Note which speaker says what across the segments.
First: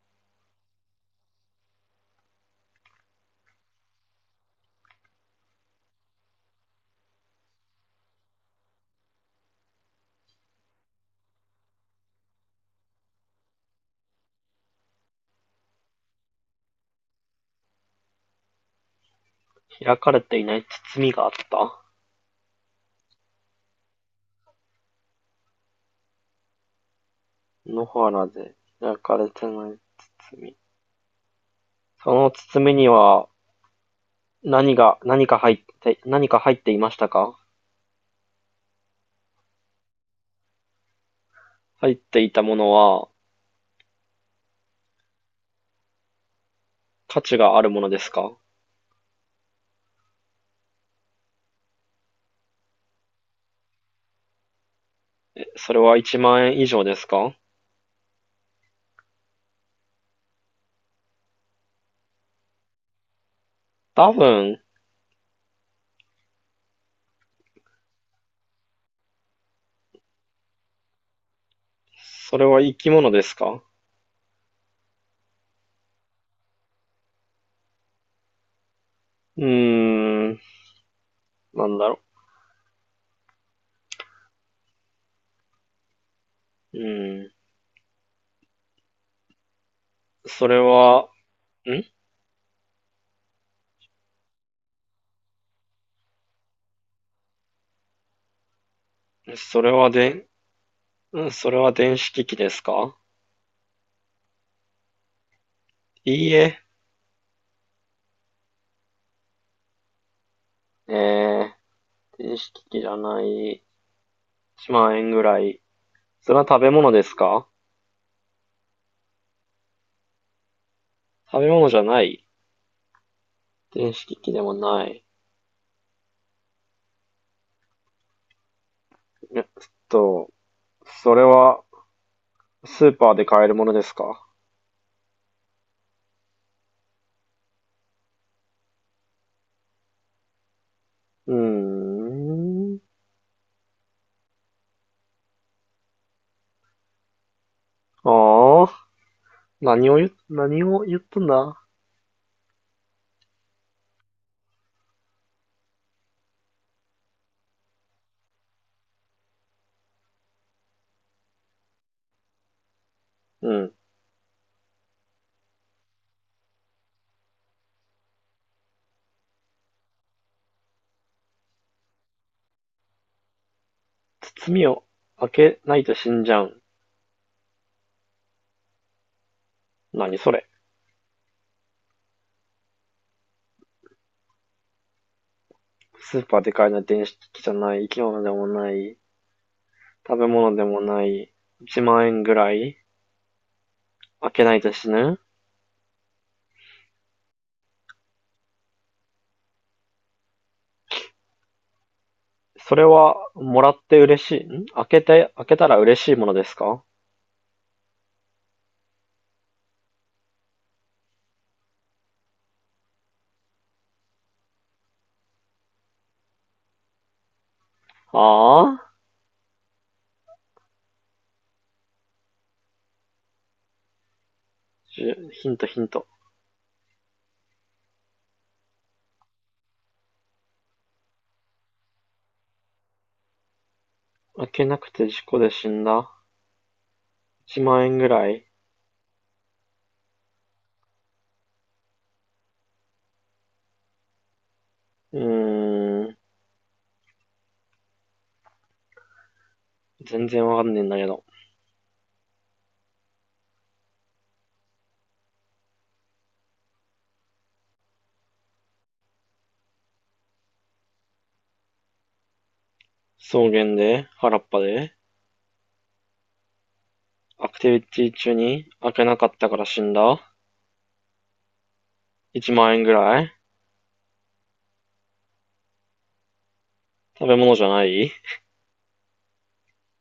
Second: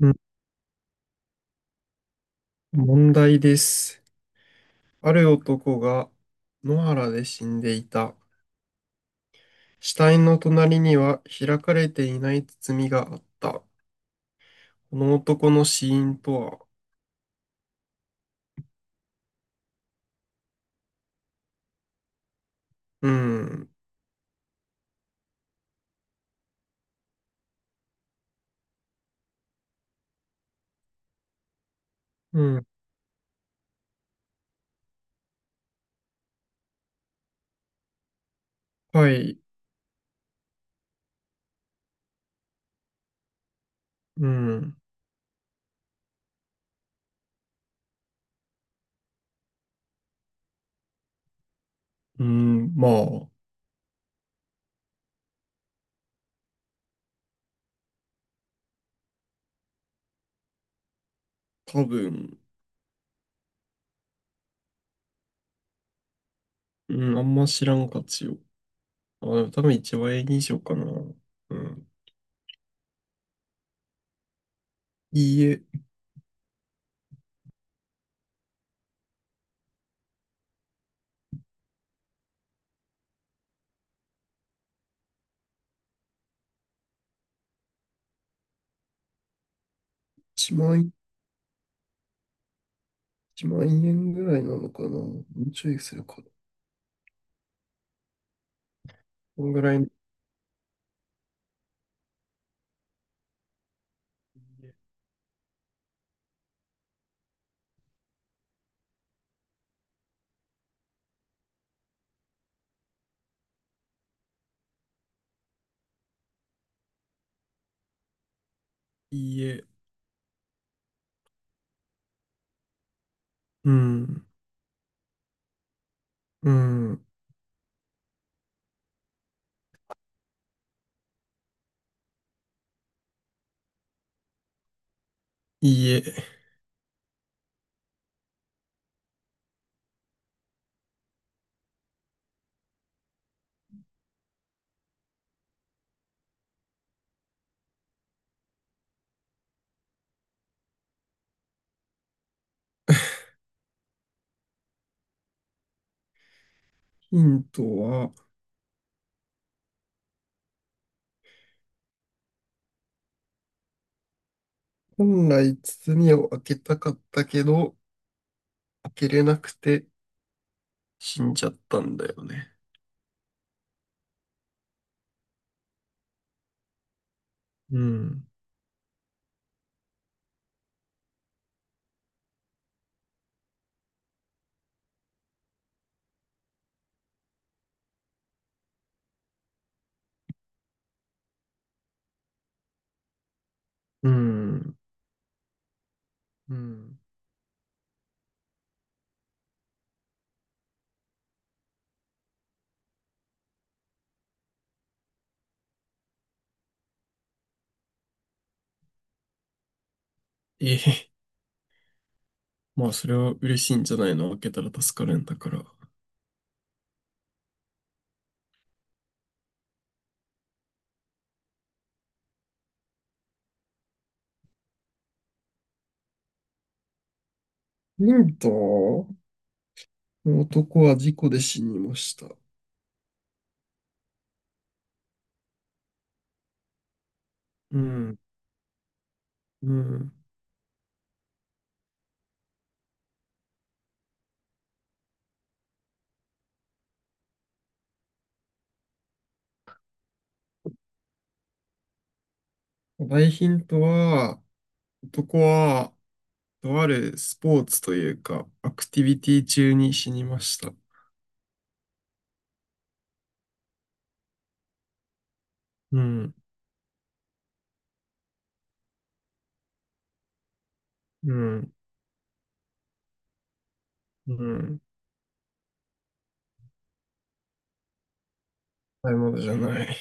Speaker 1: うん、問題です。ある男が野原で死んでいた。死体の隣には開かれていない包みがあった。この男の死因とは、
Speaker 2: 開かれていない包みがあった。
Speaker 1: うん、
Speaker 2: 野原で開かれてない包み。その
Speaker 1: うん、
Speaker 2: 包みには何か入っていましたか？
Speaker 1: はい、
Speaker 2: 入っていたものは
Speaker 1: うん、
Speaker 2: 価値があるものですか？
Speaker 1: うん、まあ、
Speaker 2: それは1万円以上ですか？
Speaker 1: 多分、
Speaker 2: 多分、
Speaker 1: うん、あんま知らんかちよ。あ、でも多分1万円以上かな。うん。
Speaker 2: それは生き物ですか？
Speaker 1: いいえ、
Speaker 2: うーん、なんだろう。そ
Speaker 1: 1
Speaker 2: れ
Speaker 1: 万、
Speaker 2: は、ん
Speaker 1: 1万円ぐらいなのかな。もうちょいするかな。こん
Speaker 2: そ
Speaker 1: ぐ
Speaker 2: れ
Speaker 1: らいの、
Speaker 2: はで、それは電子機器ですか？いいえ、えー、電子機器じゃない。1万円ぐらい。それは食べ物ですか？
Speaker 1: いいえ、
Speaker 2: 食べ物じゃない。
Speaker 1: う
Speaker 2: 電子機
Speaker 1: ん、
Speaker 2: 器でもない。
Speaker 1: うん。
Speaker 2: えっと、それはスーパーで買えるものですか？
Speaker 1: いいえ、
Speaker 2: うーん。ああ、何を言ったんだ？
Speaker 1: ヒントは、
Speaker 2: うん。
Speaker 1: 本来包を開けたかったけど、開けれなくて死んじゃったんだよね。
Speaker 2: 包みを開けないと死んじゃう。
Speaker 1: うん、
Speaker 2: 何それ。スーパーで買えない電子機器じゃない。生き物でもない。食べ物でもない。1万円ぐらい。
Speaker 1: う
Speaker 2: 開けないと
Speaker 1: ん、
Speaker 2: 死ぬ。
Speaker 1: うん。
Speaker 2: それは、もらって嬉しいん開けて、開けたら嬉しいものですか？
Speaker 1: ええ、まあそれは嬉しいんじゃないの。開けたら助かるんだから。
Speaker 2: ああ、ヒントヒント。
Speaker 1: ヒント。男は事故で死にました。
Speaker 2: 開けなくて事故で死んだ ?1
Speaker 1: う
Speaker 2: 万円ぐ
Speaker 1: ん、
Speaker 2: らい。
Speaker 1: うん。
Speaker 2: うーん。全然わかんねえんだけど。
Speaker 1: 大ヒントは、男は、とあるスポーツというか、アクティビティ中に死にました。
Speaker 2: 草原で、原っぱで、
Speaker 1: うん、
Speaker 2: アクティビティ中に開けなかったから死んだ
Speaker 1: うん、
Speaker 2: ?1 万円ぐらい。
Speaker 1: うん。
Speaker 2: 食べ物じゃない。
Speaker 1: 買い物じゃない。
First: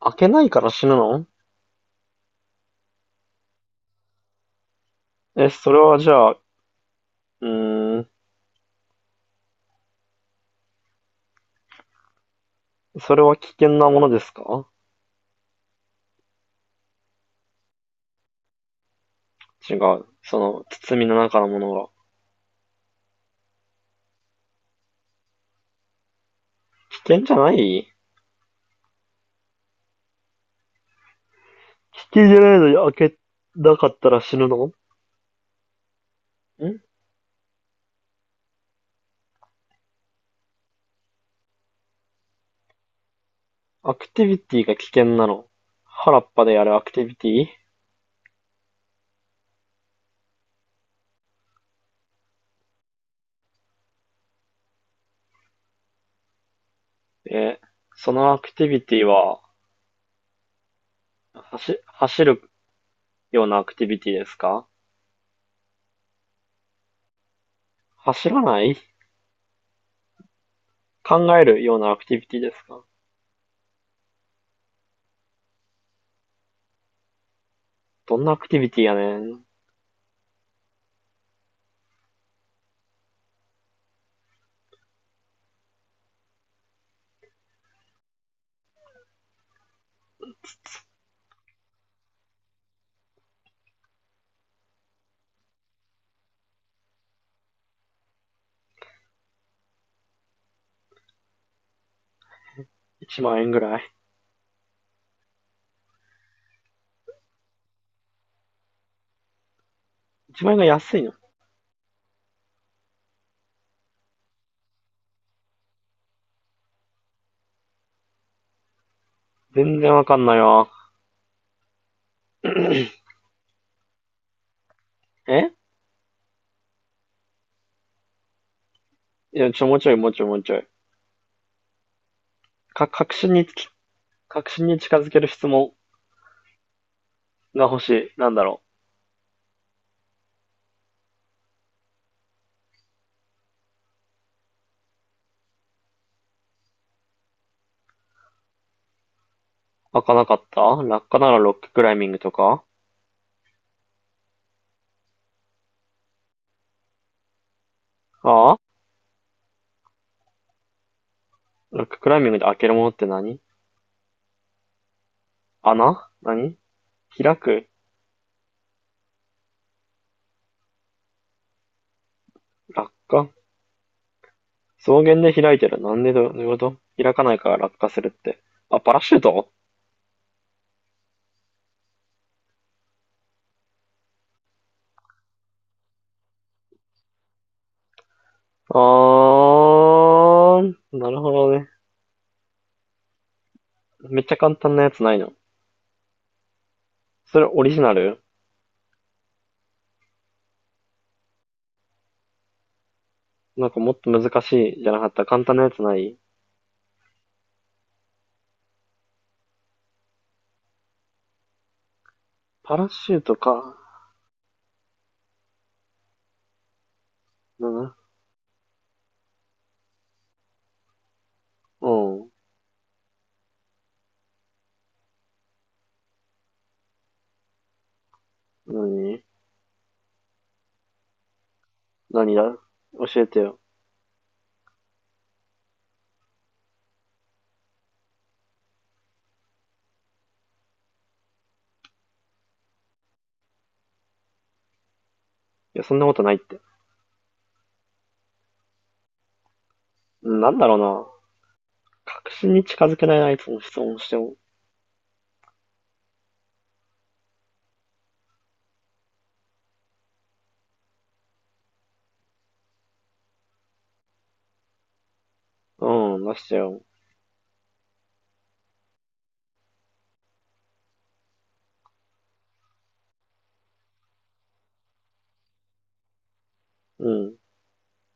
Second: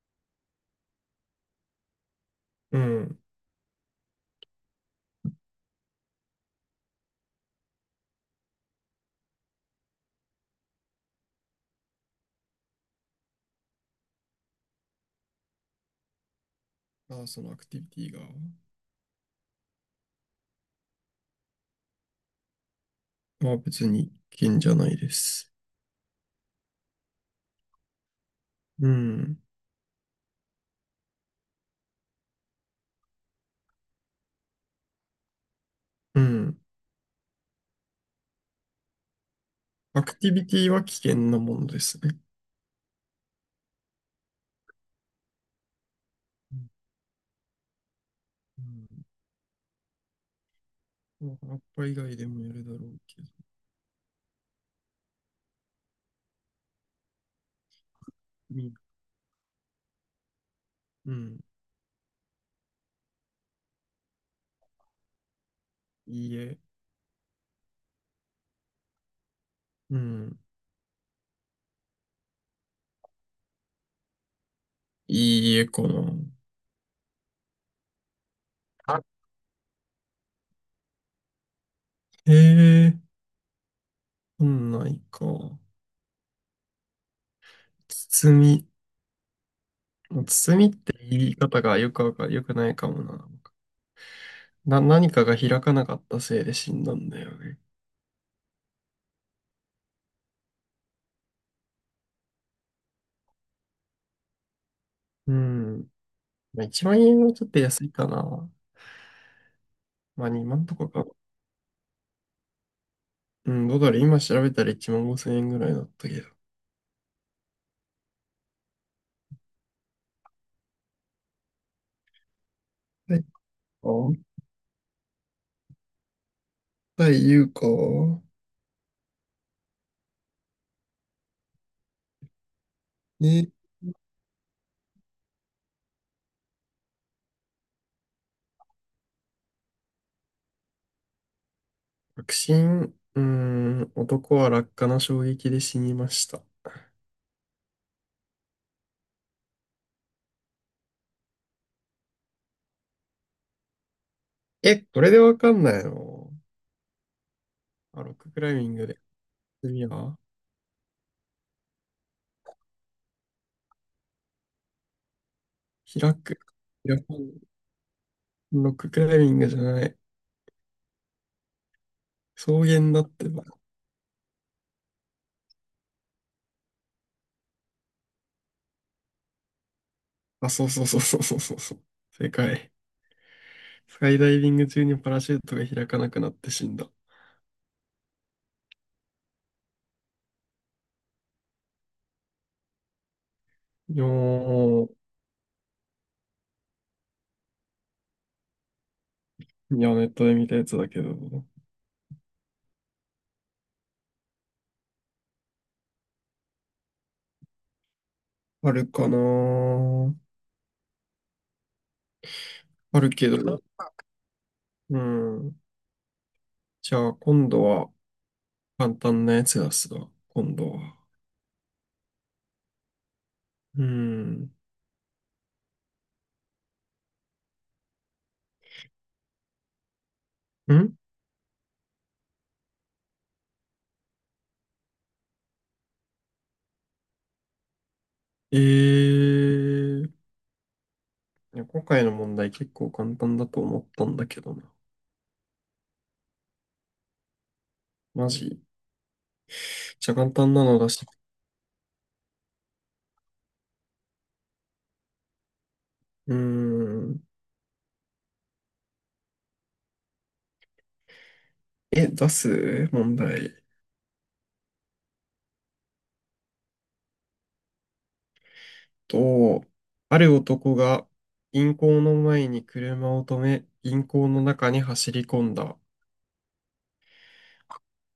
Speaker 2: 開けないから死ぬの？
Speaker 1: うん。
Speaker 2: え、それはじゃあ、ーん、それは危険なものですか？
Speaker 1: あ、そのアクティビティが、
Speaker 2: 違う。その、包みの中のものが。
Speaker 1: まあ別に危険じゃないです。
Speaker 2: 危険じゃない。
Speaker 1: うん。
Speaker 2: 危険じゃないのに開けなかったら死ぬのん？
Speaker 1: うん。アクティビティは危険なものですね。
Speaker 2: アクティビティが危険なの？原っぱでやるア
Speaker 1: う
Speaker 2: クティビティ？
Speaker 1: ん。うん。葉っぱ以外でもやるだろうけど。
Speaker 2: え、そのアクティ
Speaker 1: み
Speaker 2: ビティは、
Speaker 1: うん。
Speaker 2: 走るようなアクティビティですか？
Speaker 1: いいえ。
Speaker 2: 走らない。
Speaker 1: うん。
Speaker 2: 考えるようなアクティビティですか？
Speaker 1: いいえかな。
Speaker 2: どんなアクティビティや
Speaker 1: あ、
Speaker 2: ねん
Speaker 1: へえ、そんないか。包み。包みって言い方がよくないかもな。何かが開かなかったせいで死んだんだよね。
Speaker 2: ?1 万円ぐらい
Speaker 1: うん。まあ、1万円はちょっと安いかな。まあ
Speaker 2: ?1 万
Speaker 1: 2
Speaker 2: 円が
Speaker 1: 万とか
Speaker 2: 安い
Speaker 1: か。
Speaker 2: の？
Speaker 1: うん、どうだろう。今調べたら1万5千円ぐらいだったけど。
Speaker 2: 全然わかんないわ。
Speaker 1: はい。あ、
Speaker 2: え
Speaker 1: はい言うか。
Speaker 2: いや、もうちょい、もうちょい、もうちょい。か、確信に
Speaker 1: で、
Speaker 2: つき、確信に近づける質問が欲しい。なんだろう。
Speaker 1: 確信、うーん、男は落下の衝撃で死にました。
Speaker 2: 開かなかった落下ならロッククライミングとか。
Speaker 1: え、これでわかんないの。あ、ロッククライ
Speaker 2: あ
Speaker 1: ミ
Speaker 2: あ。
Speaker 1: ングで。次は、
Speaker 2: ロッククライミングで開けるものって何？穴？
Speaker 1: 開く。
Speaker 2: 何？
Speaker 1: 開かん。
Speaker 2: 開く？
Speaker 1: ロッククライミングじゃない。草
Speaker 2: 落
Speaker 1: 原だって
Speaker 2: 下？
Speaker 1: ば。
Speaker 2: 草原で開いてる。なんでど、ういうこと。開かないから落下するって。あ、パラシュート。
Speaker 1: あ、そうそうそうそうそうそうそう。正解。スカイダイビング中にパラシュートが開かなくなって死んだ。
Speaker 2: あー、なるほどね。
Speaker 1: いや
Speaker 2: めっちゃ簡単な
Speaker 1: ー、
Speaker 2: やつないの？それオリジナル？
Speaker 1: いや、ネットで見たやつだけど、
Speaker 2: なんかもっと難しいじゃなかった。簡単なやつない？
Speaker 1: あるかなー。
Speaker 2: パラ
Speaker 1: ある
Speaker 2: シュー
Speaker 1: け
Speaker 2: ト
Speaker 1: ど、
Speaker 2: か。
Speaker 1: うん。じゃあ、今度
Speaker 2: な
Speaker 1: は
Speaker 2: な。
Speaker 1: 簡単なやつ出すわ、今度は。
Speaker 2: うん。
Speaker 1: うん。ん、
Speaker 2: なになにだ、教えてよ。
Speaker 1: いや今回の問題結構簡単だと思ったんだけどな。
Speaker 2: いや、そんなことないって。
Speaker 1: マジ。じゃあ、簡
Speaker 2: な
Speaker 1: 単
Speaker 2: ん
Speaker 1: な
Speaker 2: だろう
Speaker 1: の出し
Speaker 2: な。
Speaker 1: て。
Speaker 2: 確信に近づけない相手の質問をしても、
Speaker 1: うん。え、出す問題。
Speaker 2: うん、出してよ。
Speaker 1: と、ある男が銀行の前に車を止め、銀行の中に走り込んだ。
Speaker 2: うん、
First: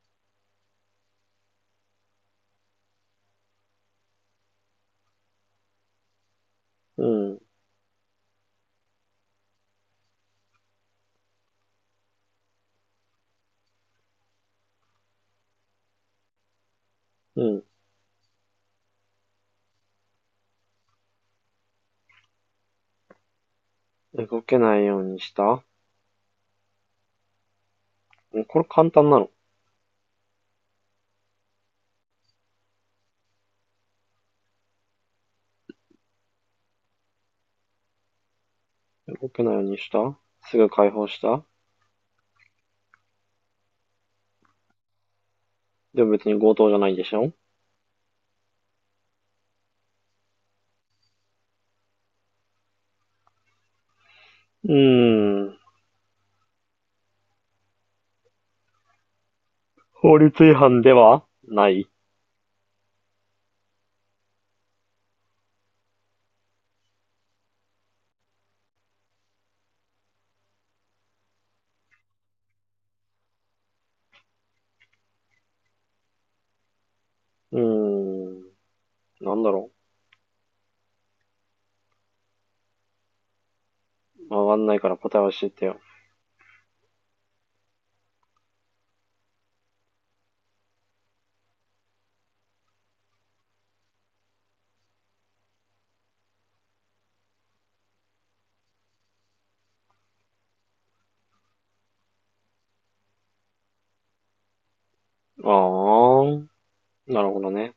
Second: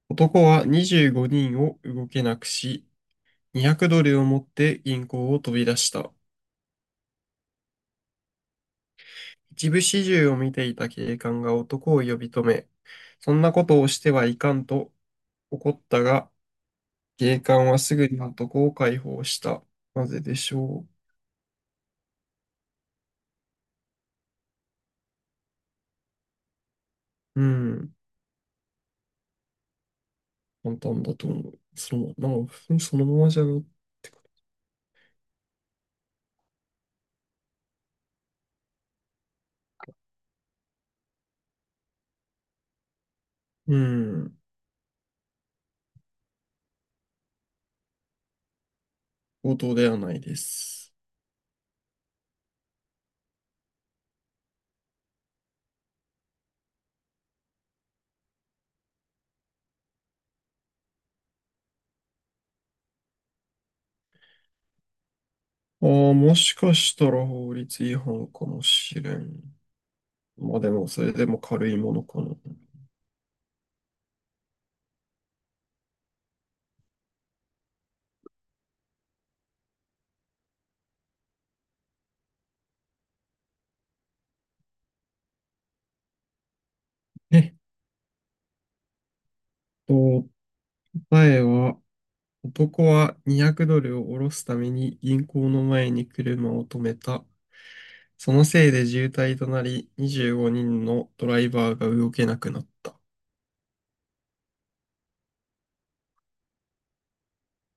Speaker 1: 男は25人を動けなくし、200ドルを持って銀行を飛び出した。
Speaker 2: うん、
Speaker 1: 一部始終を見ていた警官が男を呼び止め、そんなことをしてはいかんと怒ったが、警
Speaker 2: うん。
Speaker 1: 官はすぐに男を解放した。なぜでしょ
Speaker 2: 動けないようにした。
Speaker 1: う。うん、
Speaker 2: これ簡単なの？
Speaker 1: 簡単だと思う。その、なんか、普通にそのままじゃない。
Speaker 2: 動けないようにした。すぐ解放した。
Speaker 1: うん、
Speaker 2: でも別に強盗じゃないでしょ？
Speaker 1: 強盗ではないです。
Speaker 2: うーん。法律違反ではない。
Speaker 1: ああ、もしかしたら法律違反かもしれん。まあでも、それでも軽いものかな。
Speaker 2: うーん。なんだろう。わかんないから答え教えてよ。
Speaker 1: えっと、答えは、男は200ドルを下ろすために銀行の前に車を止めた。そのせいで渋滞となり、25人のドライバーが動けなくなった。
Speaker 2: あー。なるほどね。